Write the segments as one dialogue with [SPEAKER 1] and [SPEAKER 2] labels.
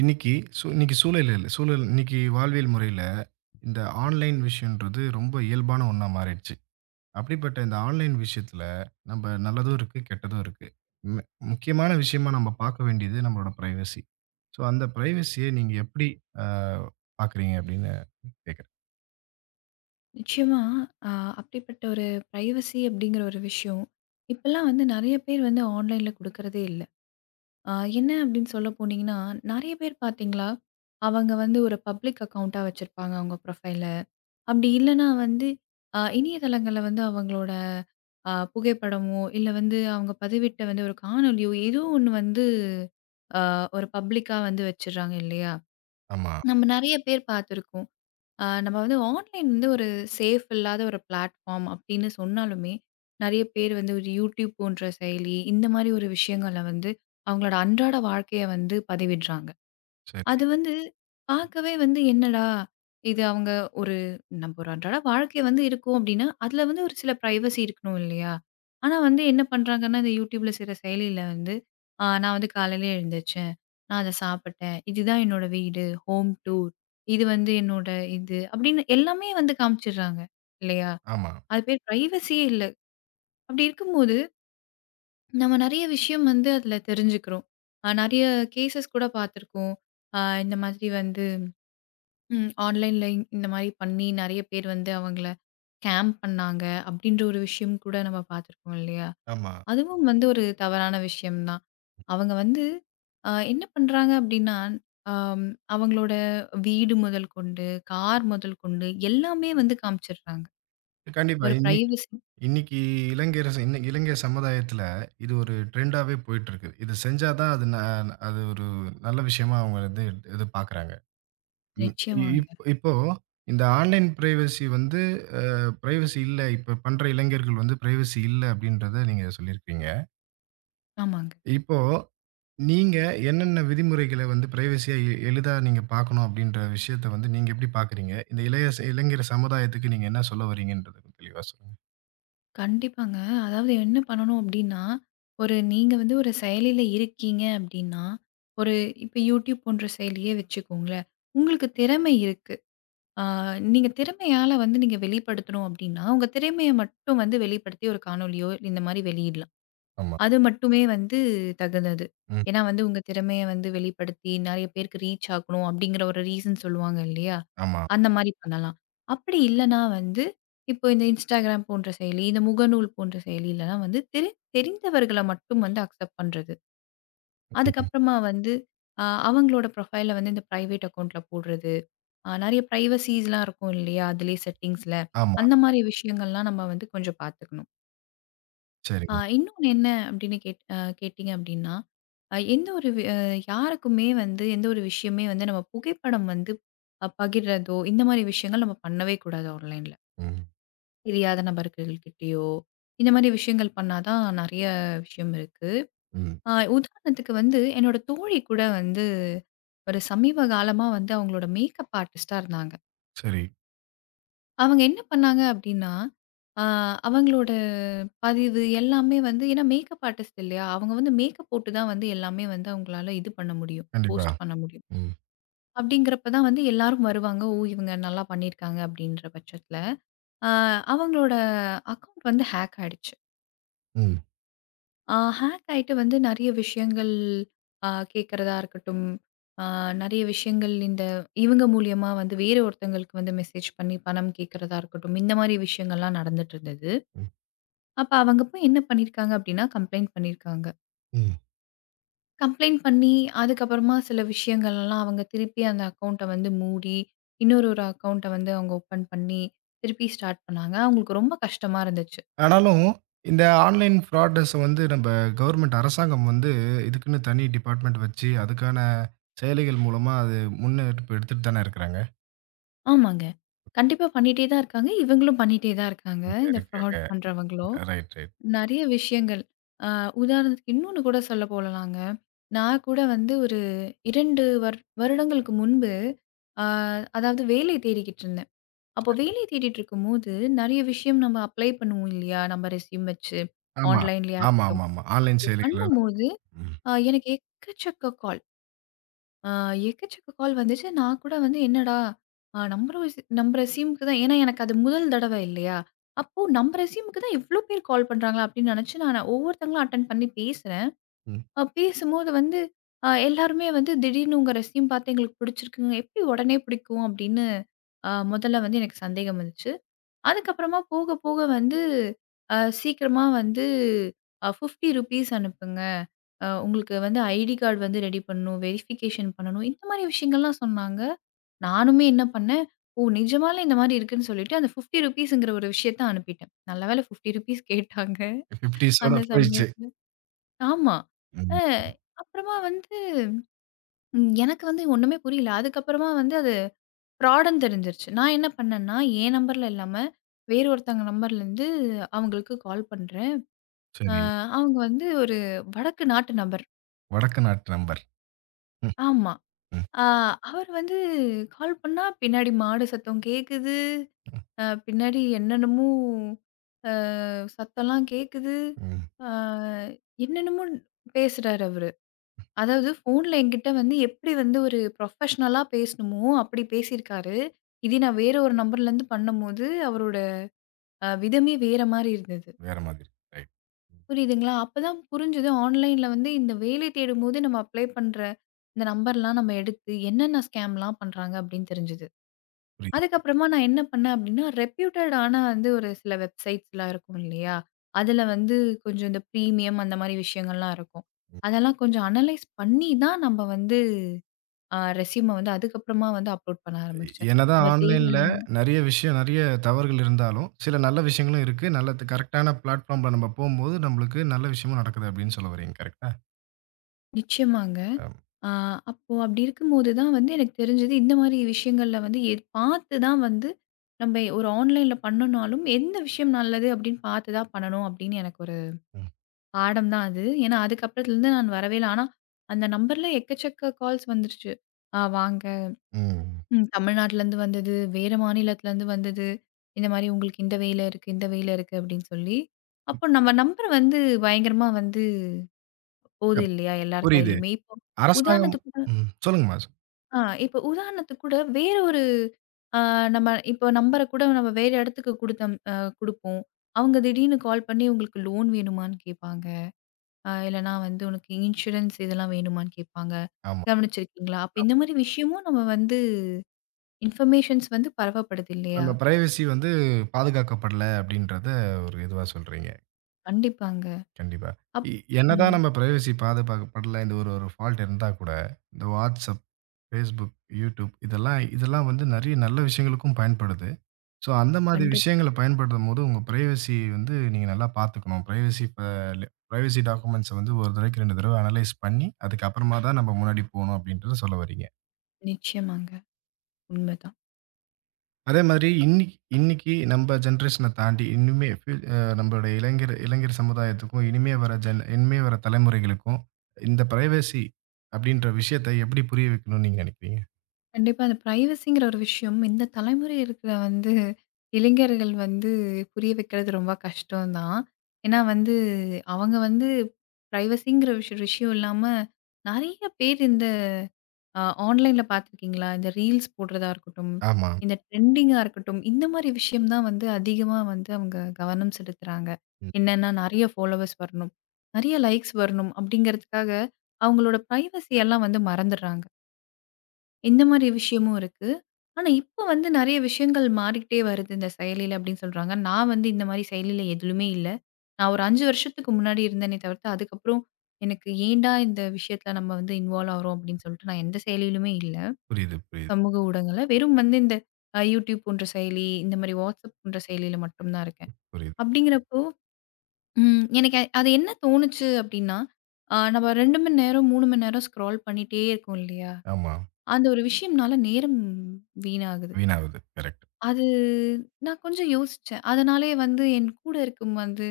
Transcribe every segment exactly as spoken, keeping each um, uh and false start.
[SPEAKER 1] இன்னைக்கு சூ இன்னைக்கு சூழல் இல்ல சூழல் இன்னைக்கு வாழ்வியல் முறையில, இந்த ஆன்லைன் விஷயம்ன்றது ரொம்ப இயல்பான ஒண்ணா மாறிடுச்சு. அப்படிப்பட்ட இந்த ஆன்லைன் விஷயத்துல, நம்ப நல்லதும் இருக்கு, கெட்டதும் இருக்கு. மு முக்கியமான விஷயமா நம்ம பார்க்க வேண்டியது நம்மளோட பிரைவசி. ஸோ, அந்த பிரைவசிய நீங்க எப்படி அ பார்க்குறீங்க அப்படின்னு கேட்குறேன்.
[SPEAKER 2] நிச்சயமா, அ அப்படிப்பட்ட ஒரு பிரைவசி அப்படிங்கிற ஒரு விஷயம், இப்பலாம் வந்து நெறைய பேர் வந்து ஆன்லைன்ல குடுக்கறதே இல்ல. அ என்ன அப்படின்னு சொல்ல போனீங்கன்னா, நெறைய பேர் பார்த்தீங்களா, அவங்க வந்து ஒரு பப்ளிக் அக்கவுண்ட்டா வச்சிருப்பாங்க அவங்க ப்ரொஃபைல. அப்படி இல்லன்னா வந்து, அ இணையதளங்கள்ல வந்து அவங்களோட அ புகைப்படமோ, இல்ல வந்து அவங்க பதிவிட்ட வந்து ஒரு காணொளியோ, ஏதோ ஒண்ணு வந்து அ ஒரு பப்ளிக்கா வந்து வச்சுர்றாங்க இல்லையா?
[SPEAKER 1] ஆமா.
[SPEAKER 2] நம்ம நெறைய பேர் பார்த்துருக்கோம். ஆ, நம்ம வந்து ஆன்லைன் வந்து ஒரு சேஃப் இல்லாத ஒரு பிளாட்ஃபார்ம் அப்படின்னு சொன்னாலுமே, நெறைய பேர் வந்து ஒரு YouTube போன்ற செயலி, இந்த மாரி ஒரு விஷயங்கள்ல வந்து அவங்களோட அன்றாட வாழ்க்கைய வந்து பதிவிடுறாங்க.
[SPEAKER 1] சரி.
[SPEAKER 2] அது வந்து பார்க்கவே வந்து என்னடா! இது அவங்க ஒரு நம்ம ஒரு அன்றாட வாழ்க்கை வந்து இருக்கும் அப்டின்னா, அதுல வந்து ஒரு சில பிரைவசி இருக்கணும் இல்லையா? ஆனா வந்து என்ன பண்றாங்கன்னா, இந்த YouTubeல சில செயலில வந்து, ஆ நான் வந்து காலையில எழுந்திரிச்சேன். நான் அத சாப்பிட்டேன். இதுதான் என்னோட வீடு. Home tour. இது வந்து என்னோட இது அப்டின்னு எல்லாமே வந்து காமிச்சிடுறாங்க இல்லையா?
[SPEAKER 1] ஆமா,
[SPEAKER 2] அது பேர் பிரைவசியே இல்ல. அப்டி இருக்கும்போது, நம்ம நெறைய விஷயம் வந்து அதுல தெரிஞ்சுக்கிறோம். அ நெறைய கேஸஸ் கூட பார்த்துருக்கோம். ஆ இந்த மாதிரி வந்து ம். ஆன்லைன்ல இந்த மாரி பண்ணி நெறைய பேர் வந்து அவங்கள ஸ்கேம் பண்ணாங்க. அப்படின்ற ஒரு விஷயம் கூட நம்ம பார்த்துருக்கோம் இல்லையா?
[SPEAKER 1] ஆமா.
[SPEAKER 2] அதுவும் வந்து ஒரு தவறான விஷயம் தான். அவங்க வந்து அ என்ன பண்றாங்க அப்படின்னா, அம் அவங்களோட வீடு முதல் கொண்டு, கார் முதல் கொண்டு எல்லாமே வந்து காமிச்சிடுறாங்க.
[SPEAKER 1] கண்டிப்பா.
[SPEAKER 2] ஒரு
[SPEAKER 1] இன்னைக்கு
[SPEAKER 2] பிரைவசி
[SPEAKER 1] இன்னைக்கு இளைஞர் இன்ன இளைஞர் சமுதாயத்துல இது ஒரு ட்ரெண்டாவே போயிட்டு இருக்கு. இது செஞ்சா தான் அது ந அது ஒரு நல்ல விஷயமா அவங்க வந்து இது பார்க்குறாங்க. ம். இ-
[SPEAKER 2] நிச்சயமாங்க.
[SPEAKER 1] இப் இப்போ இந்த ஆன்லைன் பிரைவசி வந்து அ பிரைவசி இல்ல. இப்ப பண்ற இளைஞர்கள் வந்து பிரைவசி இல்ல அப்படின்றத நீங்க சொல்லியிருக்கீங்க.
[SPEAKER 2] ஆமாங்க.
[SPEAKER 1] இப்போ நீங்க என்னென்ன விதிமுறைகள வந்து பிரைவசியா எ எளிதா நீங்க பார்க்கணும் அப்படின்ற விஷயத்த வந்து நீங்க எப்படி பார்க்குறீங்க? இந்த இளைய ச- இளைஞர் சமுதாயத்துக்கு நீங்க என்ன சொல்ல வரீங்கன்றத தெளிவா சொல்லுங்க.
[SPEAKER 2] கண்டிப்பாங்க. அதாவது என்ன பண்ணணும் அப்டின்னா, ஒரு நீங்க வந்து ஒரு செயலில இருக்கீங்க அப்டின்னா, ஒரு இப்ப YouTube போன்ற செயலியே வச்சுக்கோங்களேன். உங்களுக்கு திறமை இருக்கு. ஆ நீங்க திறமையால வந்து நீங்க வெளிப்படுத்தணும் அப்டின்னா, உங்க திறமைய மட்டும் வந்து வெளிப்படுத்தி ஒரு காணொளியோ இந்த மாரி வெளியிடலாம்.
[SPEAKER 1] ஆமா.
[SPEAKER 2] அது மட்டுமே வந்து தகுந்தது.
[SPEAKER 1] ம்.
[SPEAKER 2] ஏன்னா வந்து உங்க திறமைய வந்து வெளிப்படுத்தி நெறைய பேருக்கு ரீச் ஆகணும் அப்டிங்கிற ஒரு ரீசன் சொல்லுவாங்க இல்லையா?
[SPEAKER 1] ஆமா.
[SPEAKER 2] அந்த மாரி பண்ணலாம். அப்படி இல்லன்னா வந்து இப்போ இந்த Instagram போன்ற செயலி, இந்த முகநூல் போன்ற செயலிலலாம் வந்து தெரி தெரிந்தவர்கள மட்டும் வந்து அக்செப்ட் பண்றது.
[SPEAKER 1] ம்.
[SPEAKER 2] அதுக்கப்புறமா வந்து அ அவங்களோட ப்ரொஃபைல வந்து இந்த பிரைவேட் அக்கவுண்ட்ல போடுறது. அ நெறைய பிரைவசிஸ்லாம் இருக்கும் இல்லையா? அதிலயே செட்டிங்ஸ்ல.
[SPEAKER 1] ஆமா.
[SPEAKER 2] அந்த மாரி விஷயங்கள்லாம் நம்ம வந்து கொஞ்சம் பார்த்துக்கணும். ஆ
[SPEAKER 1] சரிங்க.
[SPEAKER 2] இன்னொன்னு என்ன அப்படின்னு கேட் அ கேட்டீங்க அப்படின்னா, அ எந்த ஒரு வி அ யாருக்குமே வந்து எந்த ஒரு விஷயமே வந்து நம்ம புகைப்படம் வந்து அ பகிர்றதோ, இந்த மாரி விஷயங்கள் நம்ம பண்ணவே கூடாது ஆன்லைன்ல.
[SPEAKER 1] ம்,
[SPEAKER 2] தெரியாத நபர்கள்கிட்டயோ, இந்த மாரி விஷயங்கள் பண்ணா தான் நெறைய விஷயம் இருக்கு.
[SPEAKER 1] ம்.
[SPEAKER 2] அ உதாரணத்துக்கு வந்து என்னோட தோழி கூட வந்து ஒரு சமீப காலமா வந்து அவங்களோட மேக்கப் ஆர்டிஸ்ட்டா இருந்தாங்க.
[SPEAKER 1] சரி.
[SPEAKER 2] அவங்க என்ன பண்ணாங்க அப்டின்னா, ஆ அவங்களோட பதிவு எல்லாமே வந்து ஏன்னா மேக்கப் ஆர்டிஸ்ட் இல்லையா? அவங்க வந்து மேக்கப் போட்டு தான் வந்து எல்லாமே வந்து அவங்களால இது பண்ண முடியும்.
[SPEAKER 1] கண்டிப்பா.
[SPEAKER 2] போஸ்ட் பண்ண முடியும்.
[SPEAKER 1] ம்,
[SPEAKER 2] அப்டிங்கிறப்ப தான் வந்து எல்லாரும் வருவாங்க. ஓ! இவங்க நல்லா பண்ணியிருக்காங்க அப்டின்ற பட்சத்துல. ஆ அவங்களோட அக்கவுண்ட் வந்து ஹேக் ஆயிடுச்சு.
[SPEAKER 1] ம்,
[SPEAKER 2] ஆ ஹேக் ஆயிட்டு வந்து நெறைய விஷயங்கள் ஆ கேட்கறதா இருக்கட்டும், ஆ நெறைய விஷயங்கள் இந்த இவங்க மூலியமா வந்து வேற ஒருத்தவங்களுக்கு வந்து மெசேஜ் பண்ணி பணம் கேட்கறதா இருக்கட்டும், இந்த மாரி விஷயங்கள்லாம் நடந்துட்டு இருந்தது.
[SPEAKER 1] ம்,
[SPEAKER 2] அப்ப அவங்க போய் என்ன பண்ணியிருக்காங்க அப்டின்னா, கம்ப்ளைண்ட் பண்ணியிருக்காங்க.
[SPEAKER 1] ம்.
[SPEAKER 2] கம்ப்ளைண்ட் பண்ணி, அதுக்கப்புறமா சில விஷயங்கள்லாம் அவங்க திருப்பி அந்த அக்கவுண்ட்ட வந்து மூடி, இன்னொரு ஒரு அக்கவுண்ட்ட வந்து அவங்க ஓப்பன் பண்ணி, திருப்பி ஸ்டார்ட் பண்ணாங்க. அவங்களுக்கு ரொம்ப கஷ்டமா இருந்துச்சு.
[SPEAKER 1] ஆனாலும், இந்த ஆன்லைன் ஃப்ராட்னஸ் வந்து நம்ப கவர்மெண்ட் அரசாங்கம் வந்து இதுக்குன்னு தனி டிபார்ட்மெண்ட் வச்சு, அதுக்கான செயலிகள் மூலமா அது முன்னெடுப்பு எடுத்துட்டு தானே இருக்கிறாங்க.
[SPEAKER 2] ஆமாங்க. கண்டிப்பா பண்ணிட்டே தான் இருக்காங்க. இவங்களும் பண்ணிட்டே தான் இருக்காங்க. இந்த
[SPEAKER 1] இருக்காங்க.
[SPEAKER 2] ஃப்ராட் பண்றவங்களும்.
[SPEAKER 1] Right, right.
[SPEAKER 2] நெறைய விஷயங்கள். அ உதாரணத்துக்கு இன்னொன்னு கூட சொல்ல போலலாங்க. நான் கூட வந்து ஒரு இரண்டு வரு வருடங்களுக்கு முன்பு, அ அதாவது வேலை தேடிக்கிட்டு இருந்தேன். அப்போ வேலை தேடிட்டு இருக்கும்போது, நெறைய விஷயம் நம்ம அப்ளை பண்ணுவோம் இல்லையா? நம்ம ரெஸ்யூம் வச்சு,
[SPEAKER 1] ஆமா.
[SPEAKER 2] ஆன்லைன்லயா
[SPEAKER 1] ஆமா,
[SPEAKER 2] இருக்கட்டும்.
[SPEAKER 1] ஆமா, ஆமா. ஆன்லைன்
[SPEAKER 2] அப்போ
[SPEAKER 1] செயலிகள் எல்லாம்.
[SPEAKER 2] பண்ணும்போது,
[SPEAKER 1] ம்,
[SPEAKER 2] அ எனக்கு எக்கச்சக்க கால். அ எக்கச்சக்க கால் வந்துச்சு. நான் கூட வந்து என்னடா! அ நம்ம ரெஸ் நம்ம ரெஸ்யூம்க்கு தான் ஏன்னா எனக்கு அது முதல் தடவ இல்லையா? அப்போ நம்ம ரெஸ்யூம்க்கு தான் இவ்ளோ பேர் கால் பண்றாங்களா? அப்படின்னு நெனச்சு நான் ஒவ்வொருத்தங்களும் அட்டெண்ட் பண்ணி பேசுறேன்.
[SPEAKER 1] ம்.
[SPEAKER 2] அ பேசும்போது வந்து அ எல்லாருமே வந்து திடீர்னு உங்க ரெஸ்யூம் பாத்து எங்களுக்கு பிடிச்சிருக்குங்க. எப்படி உடனே பிடிக்கும்? அப்படின்னு அ முதல்ல வந்து எனக்கு சந்தேகம் வந்துச்சு. அதுக்கப்புறமா போக போக வந்து அ சீக்கிரமா வந்து அ ₹ஐம்பது அனுப்புங்க. அ உங்களுக்கு வந்து ஐடி கார்டு வந்து ரெடி பண்ணணும், வெரிஃபிகேஷன் பண்ணணும். இந்த மாரி விஷயங்கள்லாம் சொன்னாங்க. நானுமே என்ன பண்ணேன், ஓ! நிஜமாலே இந்த மாரி இருக்குன்னு சொல்லிட்டு அந்த ₹50ங்கிற ஒரு விஷயத்த அனுப்பிட்டேன். நல்ல வேளை ₹ஐம்பது கேட்டாங்க
[SPEAKER 1] ஐம்பதோட
[SPEAKER 2] அந்த
[SPEAKER 1] போயிடுச்சு.
[SPEAKER 2] சமயத்துல. ஆமா.
[SPEAKER 1] ம்.
[SPEAKER 2] அ அப்புறமா வந்து ம் எனக்கு வந்து ஒண்ணுமே புரியல. அதுக்கப்புறமா வந்து அது ஃப்ராடுன்னு தெரிஞ்சிருச்சு. நான் என்ன பண்ணேன்னா, என் நம்பர்ல இல்லாம வேறு ஒருத்தவங்க நம்பர்லேருந்து அவங்களுக்கு கால் பண்றேன். அ
[SPEAKER 1] சரி.
[SPEAKER 2] அவங்க வந்து ஒரு வடக்கு நாட்டு நபர்.
[SPEAKER 1] வடக்கு நாட்டு நண்பர். ம்,
[SPEAKER 2] ஆமா.
[SPEAKER 1] ம்,
[SPEAKER 2] அ அவர் வந்து கால் பண்ணா பின்னாடி மாடு சத்தம் கேக்குது.
[SPEAKER 1] ம்,
[SPEAKER 2] அ பின்னாடி என்னென்னமோ அ சத்தம்லாம் கேக்குது.
[SPEAKER 1] ம்.
[SPEAKER 2] அ என்னென்னமோ பேசுறாரு அவரு. அதாவது ஃபோன்ல என்கிட்ட வந்து எப்படி வந்து ஒரு ப்ரொஃபஷ்னலா பேசணுமோ, அப்படி பேசியிருக்காரு. இதே நான் வேற ஒரு நம்பர்லேருந்து பண்ணும்போது அவரோட அ விதமே வேற மாரி இருந்தது.
[SPEAKER 1] வேற மாதிரி. ரைட்.
[SPEAKER 2] புரியுதுங்களா? அப்பதான் புரிஞ்சது ஆன்லைன்ல வந்து இந்த வேலை தேடும்போது நம்ம அப்ளை பண்ற இந்த நம்பர்லாம் நம்ம எடுத்து என்னென்ன ஸ்கேம்லாம் பண்றாங்க அப்டின்னு தெரிஞ்சது.
[SPEAKER 1] புரியுது. புரியுது.
[SPEAKER 2] அதுக்கப்புறமா நான் என்ன பண்ணேன் அப்டின்னா, ரெப்யூட்டட் ஆன வந்து ஒரு சில வெப்சைட்ஸ்லாம் இருக்கும் இல்லையா? அதுல வந்து கொஞ்சம் இந்த ப்ரீமியம் அந்த மாரி விஷயங்கள்லாம் இருக்கும். அதெல்லாம் கொஞ்சம் அனலைஸ் பண்ணி தான் நம்ம வந்து அ ரெஸ்யூம வந்து அதுக்கப்புறமா வந்து அப்லோட் பண்ண ஆரம்பிச்சேன்.
[SPEAKER 1] என்னதான்
[SPEAKER 2] நம்ம
[SPEAKER 1] ஆன்லைன்ல
[SPEAKER 2] தேவையில்லாம
[SPEAKER 1] நெறைய விஷயம், நெறைய தவறுகள் இருந்தாலும், சில நல்ல விஷயங்களும் இருக்கு. நல்ல த் கரெக்ட்டான பிளாட்ஃபார்ம்ல நம்ம போம்போது, நம்மளுக்கு நல்ல விஷயமும் நடக்குது அப்படின்னு சொல்ல வர்றீங்க. கரெக்ட்டா?
[SPEAKER 2] நிச்சயமாங்க.
[SPEAKER 1] அம்.
[SPEAKER 2] ஆ, அப்போ அப்படி இருக்கும்போது தான் வந்து எனக்கு தெரிஞ்சது, இந்த மாரி விஷயங்கள்ல வந்து எ பார்த்து தான் வந்து நம்ம ஒரு ஆன்லைன்ல பண்ணனாலும், எந்த விஷயம் நல்லது அப்படின்னு பார்த்து தான் பண்ணணும் அப்படின்னு எனக்கு ஒரு
[SPEAKER 1] ம்.
[SPEAKER 2] பாடம் தான் அது. ஏன்னா, அதுக்கப்புறத்துலருந்து நான் வரவே இல்ல. ஆனா, அந்த நம்பர்ல எக்கச்சக்க கால்ஸ் வந்துருச்சு. ஆ வாங்க,
[SPEAKER 1] ம்.
[SPEAKER 2] ம் தமிழ்நாட்டுலருந்து வந்தது, வேற மாநிலத்துலருந்து வந்தது. இந்த மாரி உங்களுக்கு இந்த வேலை இருக்கு, இந்த வேலை இருக்கு அப்படின்னு சொல்லி. அப்போ நம்ம நம்பர் வந்து பயங்கரமா வந்து போகுது
[SPEAKER 1] இல்ல
[SPEAKER 2] இல்லையா எல்லார்
[SPEAKER 1] புரியுது.
[SPEAKER 2] கையிலயுமே. இப்போ
[SPEAKER 1] அரசாங்கம்.
[SPEAKER 2] உதாரணத்துக்கு
[SPEAKER 1] ம். சொல்லுங்கம்மா. சொ-
[SPEAKER 2] ஆ இப்ப உதாரணத்துக்கு கூட வேற ஒரு ஆ நம்ம இப்போ நம்பர கூட நம்ம வேற இடத்துக்கு குடுத்தம் அ குடுப்போம். அவங்க திடீர்னு கால் பண்ணி உங்களுக்கு லோன் வேணுமான்னு கேட்பாங்க. அ இல்லன்னா வந்து உனக்கு இன்சூரன்ஸ் இதெல்லாம் வேணுமான்னு கேட்பாங்க.
[SPEAKER 1] ஆமா.
[SPEAKER 2] கவனிச்சிருக்கீங்களா? அப்ப இந்த மாரி விஷயமும் நம்ம வந்து இன்ஃபர்மேஷன்ஸ் வந்து பரவப்படுது இல்லையா?
[SPEAKER 1] நம்ம பிரைவசி வந்து பாதுகாக்கப்படல அப்படின்றத ஒரு இதுவா சொல்றீங்க.
[SPEAKER 2] கண்டிப்பாங்க.
[SPEAKER 1] கண்டிப்பா.
[SPEAKER 2] அப்
[SPEAKER 1] இ
[SPEAKER 2] ம்.
[SPEAKER 1] என்னதான் நம்ம பிரைவசி பாதுகாக்கப்படல, இந்த ஒரு ஒரு ஃபால்ட் இருந்தா கூட, இந்த WhatsApp, Facebook, YouTube இதெல்லாம் இதெல்லாம் வந்து நெறைய நல்ல விஷயங்களுக்கும் பயன்படுது. ஸோ, அந்த மாதிரி விஷயங்கள
[SPEAKER 2] கண்டிப்பாங்க.
[SPEAKER 1] பயன்படுத்தும்போது, உங்க பிரைவசி வந்து நீங்க நல்லா பார்த்துக்கணும். பிரைவசி ப ல பிரைவசி டாக்குமெண்ட்ஸ வந்து ஒரு தடவைக்கு இரண்டு தடவ அனலைஸ் பண்ணி, அதுக்கப்புறமா தான் நம்ம முன்னாடி போணும் அப்படின்றத சொல்ல வர்றீங்க.
[SPEAKER 2] நிச்சயமாங்க. உண்மதான்.
[SPEAKER 1] அதே மாதிரி இன்னிக்கு இன்னிக்கு நம்ம ஜெனரேஷன தாண்டி இன்னுமே ஃபியூ அ நம்மளுடைய இளைஞர் இளைஞர் சமுதாயத்துக்கும், இனிமே வர ஜென் இனிமே வர தலைமுறைகளுக்கும் இந்த பிரைவசி அப்படின்ற விஷயத்த எப்படி புரிய வைக்கணும்னு நீங்க நினைக்கிறீங்க?
[SPEAKER 2] கண்டிப்பா. அந்த பிரைவசிங்கிற ஒரு விஷயம் இந்த தலைமுறை இருக்கிற வந்து இளைஞர்கள் வந்து புரிய வைக்கிறது ரொம்ப கஷ்டம் தான். ஏன்னா வந்து அவங்க வந்து பிரைவசிங்கிற விஷ விஷயம் இல்லாம நெறைய பேர் இந்த அ ஆன்லைன்ல பார்த்துருக்கீங்களா? இந்த ரீல்ஸ் போடுறதா இருக்கட்டும்,
[SPEAKER 1] ஆமா.
[SPEAKER 2] இந்த ட்ரெண்டிங்கா இருக்கட்டும், இந்த மாரி விஷயம் தான் வந்து அதிகமா வந்து அவங்க கவனம் செலுத்துறாங்க.
[SPEAKER 1] ம்.
[SPEAKER 2] என்னன்னா நெறைய ஃபாலோவர்ஸ் வரணும், நெறைய லைக்ஸ் வரணும் அப்படிங்கிறதுக்காக அவங்களோட பிரைவசி எல்லாம் வந்து மறந்துடுறாங்க. இந்த மாரி விஷயமும் இருக்கு. ஆனா, இப்ப வந்து நெறைய விஷயங்கள் மாறிக்கிட்டே வருது இந்த செயலில அப்படின்னு சொல்றாங்க. நான் வந்து இந்த மாரி செயலில எதுலுமே இல்ல. நான் ஒரு ஐந்து வருஷத்துக்கு முன்னாடி இருந்தேனே தவிர்த்து, அதுக்கப்புறம் எனக்கு ஏன்டா இந்த விஷயத்துல நம்ம வந்து இன்வால்வ் ஆகுறோம் அப்படின்னு சொல்லிட்டு நான் எந்த செயலியிலுமே இல்ல.
[SPEAKER 1] புரியுது, புரியுது,
[SPEAKER 2] சமூக ஊடகங்கள்ல வெறும் வந்து இந்த அ YouTube போன்ற செயலி, இந்த மாரி WhatsApp போன்ற செயலியில மட்டும் தான் இருக்கேன்.
[SPEAKER 1] புரியுது.
[SPEAKER 2] அப்படிங்கிறப்போ ம் எனக்கு அ- அது என்ன தோணுச்சு அப்படின்னா, அ நம்ம இரண்டு மணி நேரம், மூன்று மணி நேரம் ஸ்க்ரால் பண்ணிட்டே இருக்கோம் இல்லையா?
[SPEAKER 1] ஆமா.
[SPEAKER 2] அந்த ஒரு விஷயம்னால நேரம் வீணாகுது.
[SPEAKER 1] வீணாவுது. கரெக்ட்.
[SPEAKER 2] அது நான் கொஞ்சம் யோசிச்சேன். அதனாலேயே வந்து என் கூட இருக்கும் வந்து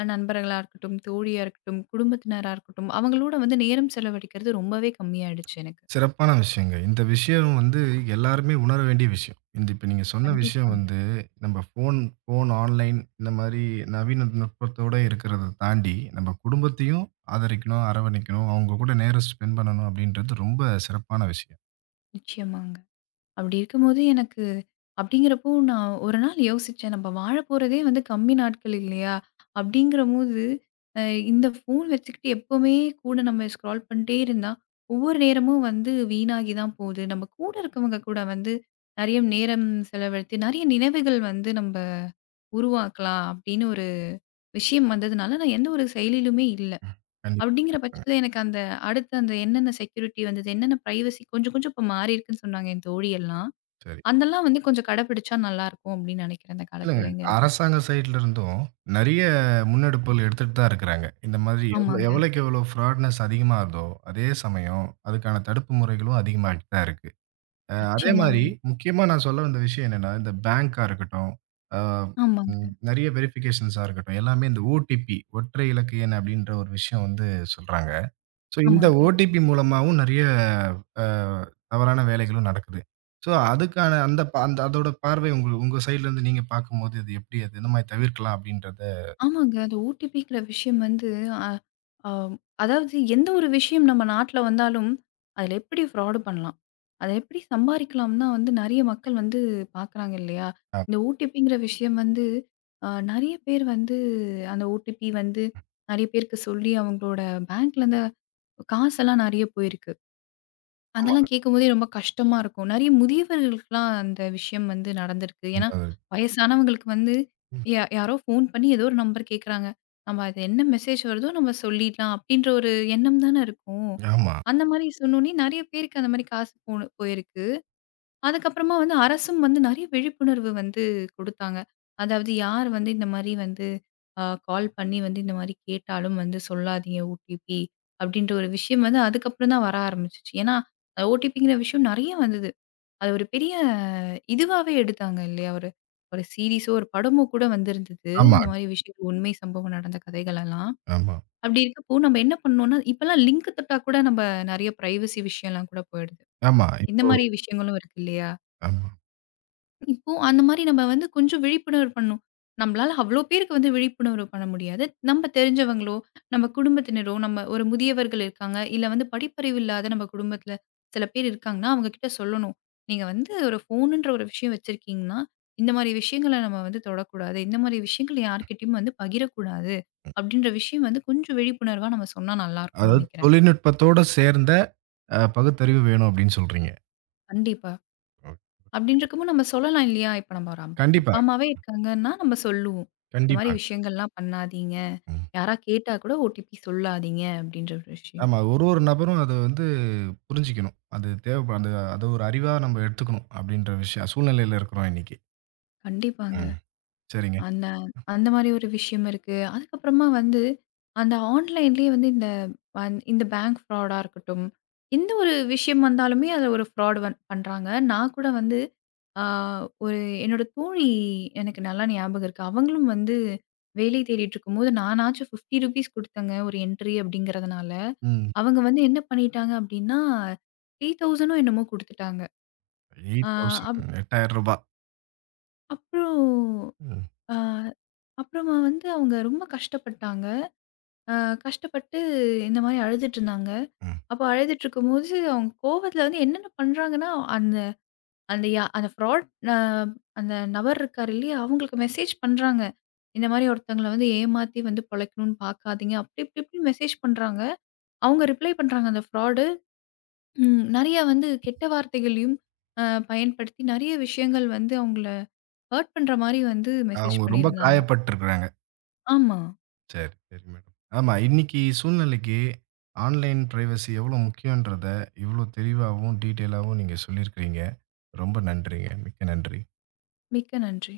[SPEAKER 2] அ நண்பர்களா இருக்கட்டும், தோழியா இருக்கட்டும், குடும்பத்தினரா இருக்கட்டும், அவங்களோட வந்து நேரம் செலவழிக்கிறது ரொம்பவே கம்மியாயிடுச்சு எனக்கு.
[SPEAKER 1] சிறப்பான விஷயங்க. இந்த விஷயம் வந்து எல்லாருமே உணர வேண்டிய விஷயம். இந்த இப்ப நீங்க சொன்ன விஷயம்
[SPEAKER 2] கண்டிப்பாங்க.
[SPEAKER 1] வந்து, நம்ம ஃபோன் ஃபோன் ஆன்லைன் இந்த மாரி நவீன நுட்பத்தோட இருக்கிறத தாண்டி, நம்ம குடும்பத்தையும் ஆதரிக்கணும், அரவணைக்கணும், அவங்க கூட நேரம் ஸ்பெண்ட் பண்ணணும் அப்படின்றது ரொம்ப சிறப்பான விஷயம்.
[SPEAKER 2] நிச்சயமாங்க. அப்படி இருக்கும்போது எனக்கு அப்படிங்கிறப்போ நான் ஒரு நாள் யோசிச்சேன், "நம்ம வாழப்போறதே வந்து கம்மி நாட்கள் இல்லையா?" அப்படிங்கிறபோது, அ இந்த ஃபோன் வச்சுக்கிட்டு எப்பவுமே கூட நம்ம ஸ்க்ரால் பண்ணிட்டே இருந்தா, ஒவ்வொரு நேரமும் வந்து வீணாகி தான் போகுது. நம்ம கூட இருக்கவங்க கூட வந்து நெறைய நேரம் செலவழித்து, நெறைய நினைவுகள் வந்து நம்ம உருவாக்கலாம் அப்படின்னு ஒரு விஷயம் வந்ததுனால, நான் எந்த ஒரு செயலிலுமே இல்ல.
[SPEAKER 1] ம். கண்டிப்பா,
[SPEAKER 2] அப்படிங்கிற
[SPEAKER 1] கண்டிப்பாங்க.
[SPEAKER 2] பட்சத்தில எனக்கு அந்த அடுத்த அந்த என்னென்ன செக்யூரிட்டி வந்தது, என்னென்ன பிரைவசி கொஞ்சம் கொஞ்சம் இப்ப மாறியிருக்குன்னு சொன்னாங்க என் தோழியெல்லாம்.
[SPEAKER 1] சரி.
[SPEAKER 2] அதெல்லாம் வந்து கொஞ்சம் கடைபிடிச்சா நல்லாருக்கும் அப்படின்னு நினைக்கிறேன் இந்த காலத்து
[SPEAKER 1] இல்லங்க,
[SPEAKER 2] இளைஞர்கள்.
[SPEAKER 1] அரசாங்க சைட்ல இருந்தும் நெறைய முன்னெடுப்புகள் எடுத்துட்டு தான் இருக்கிறாங்க. இந்த மாதிரி எவ்ளோ
[SPEAKER 2] ஆமாங்க.
[SPEAKER 1] எவ்வளோக்கு எவ்வளோ ஃப்ராட்னஸ் அதிகமாகுதோ, அதே சமயம் அதுக்கான தடுப்பு முறைகளும் அதிகமாயிட்டு தான் இருக்கு. அ அதே
[SPEAKER 2] நிச்சயமாங்க.
[SPEAKER 1] மாரி, முக்கியமா நான் சொல்ல வந்த விஷயம் என்னன்னா, இந்த பேங்க்கா இருக்கட்டும், அ
[SPEAKER 2] ஆமாங்க,
[SPEAKER 1] ம் நெறைய வெரிஃபிகேஷன்ஸா இருக்கட்டும், எல்லாமே இந்த ஓடிபி ஒற்றை இலக்கு எண் அப்படின்ற ஒரு விஷயம் வந்து சொல்றாங்க. ஸோ, இந்த
[SPEAKER 2] ஆமாங்க,
[SPEAKER 1] ஓடிபி மூலமாவும் நெறைய அ தவறான வேலைகளும் நடக்குது. ஸோ, அதுக்கான அந்த ப அந்த அதோட பார்வை உங்க உங்க சைட்ல இருந்து நீங்க பார்க்கும்போது, இது எப்படி அது எந்த மாரி தவிர்க்கலாம் அப்படின்றத.
[SPEAKER 2] ஆமாங்க. அந்த ஓடிபிங்கிற விஷயம் வந்து அ அ அதாவது எந்த ஒரு விஷயம் நம்ம நாட்ல வந்தாலும், அதில எப்படி ஃப்ராடு பண்ணலாம்? அத எப்படி சம்பாரிக்கலாம் தான் வந்து நெறைய மக்கள் வந்து பார்க்குறாங்க இல்லையா? இந்த ஓடிபிங்கிற விஷயம் வந்து அ நெறைய பேர் வந்து அந்த ஓடிபி வந்து நெறைய பேருக்கு சொல்லி அவங்களோட பேங்க்ல இருந்து காசெல்லாம் நெறைய போயிருக்கு.
[SPEAKER 1] ஆமா.
[SPEAKER 2] அதெல்லாம் கேட்கும்போதே ரொம்ப கஷ்டமா இருக்கும். நெறைய முதியவர்களுக்குலாம் அந்த விஷயம் வந்து நடந்திருக்கு. ஏன்னா, வயசானவங்களுக்கு வந்து
[SPEAKER 1] ம்.
[SPEAKER 2] யா யாரோ ஃபோன் பண்ணி ஏதோ ஒரு நம்பர் கேட்குறாங்க. நம்ம அது என்ன மெசேஜ் வருதோ நம்ம சொல்லிடலாம் அப்படின்ற ஒரு எண்ணம் தானே இருக்கும்.
[SPEAKER 1] ஆமா,
[SPEAKER 2] அந்த மாரி சொன்னோனே நெறைய பேருக்கு அந்த மாரி காசு போன போயிருக்கு. அதுக்கப்புறமா வந்து அரசும் வந்து நெறைய விழிப்புணர்வு வந்து குடுத்தாங்க. அதாவது யார் வந்து இந்த மாரி வந்து அ கால் பண்ணி வந்து இந்த மாரி கேட்டாலும் வந்து சொல்லாதீங்க ஓடிபி அப்டின்ற ஒரு விஷயம் வந்து அதுக்கப்புறம் தான் வர ஆரம்பிச்சுச்சு. ஏன்னா ஓடிபிங்கிற விஷயம் நெறைய வந்தது. அது ஒரு பெரிய இதுவாவே எடுத்தாங்க இல்லையா? ஒரு ஒரு சீரிஸோ ஒரு படமோ கூட வந்திருந்தது.
[SPEAKER 1] ஆமா,
[SPEAKER 2] இந்த மாரி விஷயங்கள் உண்மை சம்பவம் நடந்த கதைகள் எல்லாம்.
[SPEAKER 1] ஆமா,
[SPEAKER 2] அப்டி இருக்கப்போ நம்ம என்ன பண்ணோம்னா, இப்பலாம் லிங்க் தட்டா கூட நம்ம நெறைய பிரைவசி விஷயம்லாம் கூட போயிடுது.
[SPEAKER 1] ஆமா.
[SPEAKER 2] இந்த
[SPEAKER 1] இப்போ
[SPEAKER 2] மாரி விஷயங்களும் இருக்கு இல்லையா?
[SPEAKER 1] ஆமா.
[SPEAKER 2] இப்போ அந்த மாரி நம்ம வந்து கொஞ்சம் விழிப்புணர்வு பண்ணணும். நம்மளால அவ்ளோ பேருக்கு வந்து விழிப்புணர்வு பண்ண முடியாது. நம்ம தெரிஞ்சவங்களோ, நம்ம குடும்பத்தினரோ, நம்ம ஒரு முதியவர்கள் இருக்காங்க, இல்ல வந்து படிப்பறிவு இல்லாத நம்ம குடும்பத்தில சில பேர் இருக்காங்கன்னா, அவங்க கிட்ட சொல்லணும். நீங்க வந்து ஒரு ஃபோனுன்ற ஒரு விஷயம் வச்சிருக்கீங்கன்னா, இந்த மாரி விஷயங்கள நம்ம வந்து தொடக்கூடாது. இந்த மாரி விஷயங்கள யார்கிட்டயும் வந்து பகிரக்கூடாது. அப்படின்ற விஷயம் வந்து கொஞ்சம் விழிப்புணர்வா நம்ம சொன்னா நல்லாருக்கும்னு
[SPEAKER 1] அதாவது
[SPEAKER 2] நெனைக்கிறேன்.
[SPEAKER 1] தொழில்நுட்பத்தோட சேர்ந்த அ பகுத்தறிவு வேணும் அப்படின்னு சொல்றீங்க.
[SPEAKER 2] கண்டிப்பா.
[SPEAKER 1] ஓ.
[SPEAKER 2] அப்படின்றக்கும்போது நம்ம சொல்லலாம் இல்லையா? இப்ப நம்ம ஒரு அம்
[SPEAKER 1] கண்டிப்பா,
[SPEAKER 2] அப்பா, அம்மாவே இருக்காங்கன்னா, நம்ம சொல்லுவோம். இந்த மாரி
[SPEAKER 1] கண்டிப்பா.
[SPEAKER 2] விஷயங்கள்லாம் பண்ணாதீங்க.
[SPEAKER 1] ம்.
[SPEAKER 2] யாரா கேட்டா கூட ஓடிபி சொல்லாதீங்க அப்படின்ற ஒரு விஷயம்.
[SPEAKER 1] ஆமா. ஒரு ஒரு நபரும் அத வந்து புரிஞ்சுக்கணும். அது தேவைப்ப அந்த அத ஒரு அறிவா நம்ம எடுத்துக்கணும் அப்டின்ற விஷயம் சூழ்நிலையில இருக்கிறோம் இன்னைக்கு.
[SPEAKER 2] கண்டிப்பாங்க.
[SPEAKER 1] ம். சரிங்க.
[SPEAKER 2] அந்த அந்த மாரி ஒரு விஷயம் இருக்கு. அதுக்கப்புறமா வந்து, அந்த ஆன்லைன்லேயே வந்து இந்த வந் இந்த பேங்க் ஃப்ராடா இருக்கட்டும், எந்த ஒரு விஷயம் வந்தாலுமே அதில ஒரு ஃப்ராட் வந் பண்றாங்க. நான் கூட வந்து ஆ ஒரு என்னோட தோழி எனக்கு நல்லா ஞாபகம் இருக்கு. அவங்களும் வந்து வேலை தேடிட்டு இருக்கும்போது, நானாச்சும் ₹ஐம்பது குடுத்தேங்க ஒரு என்ட்ரி அப்படிங்கிறதுனால.
[SPEAKER 1] ம்.
[SPEAKER 2] அவங்க வந்து என்ன பண்ணிட்டாங்க அப்படின்னா, மூவாயிரம் என்னமோ குடுத்துட்டாங்க. ஆ
[SPEAKER 1] எட்டாயிரம்
[SPEAKER 2] அப்
[SPEAKER 1] ரூ. எட்டாயிரம்.
[SPEAKER 2] அப்புறம்
[SPEAKER 1] ம்.
[SPEAKER 2] ஆ, அப்புறமா வந்து அவங்க ரொம்ப கஷ்டப்பட்டாங்க. அ கஷ்டப்பட்டு இந்த மாரி அழுதுட்டுருந்தாங்க.
[SPEAKER 1] ம்.
[SPEAKER 2] அப்போ அழுதுட்டுருக்கும்போது, அவங்க கோவத்துல வந்து என்னென்ன பண்றாங்கன்னா, அந்த அந்த யா அந்த ஃப்ராட் அ அந்த நபர் இருக்காரு இல்லையா? அவங்களுக்கு மெசேஜ் பண்றாங்க. இந்த மாரி ஒருத்தங்கள வந்து ஏமாத்தி வந்து பொழைக்கணும்னு பாக்காதீங்க. அப்படி இப்படி இப்படி மெசேஜ் பண்றாங்க. அவங்க ரிப்ளை பண்றாங்க அந்த ஃப்ராடு. ம் நெறைய வந்து கெட்ட வார்த்தைகளையும் அ பயன்படுத்தி நெறைய விஷயங்கள் வந்து அவங்கள ஹர்ட் பண்ற மாரி வந்து மெசேஜ்
[SPEAKER 1] அவங்க ரொம்ப
[SPEAKER 2] பண்ணியிருந்தாங்க.
[SPEAKER 1] காயப்பட்டுருக்கிறாங்க.
[SPEAKER 2] ஆமா.
[SPEAKER 1] சரி, சரி மேடம். ஆமா. இன்னைக்கு சூழ்நிலைக்கு ஆன்லைன் பிரைவசி எவ்வளோ முக்கியன்றத இவ்வளோ தெளிவாவும், டீட்டெயில் ஆவும் நீங்க சொல்லியிருக்கிறீங்க. ரொம்ப நன்றிங்க. மிக்க நன்றி.
[SPEAKER 2] மிக்க நன்றி.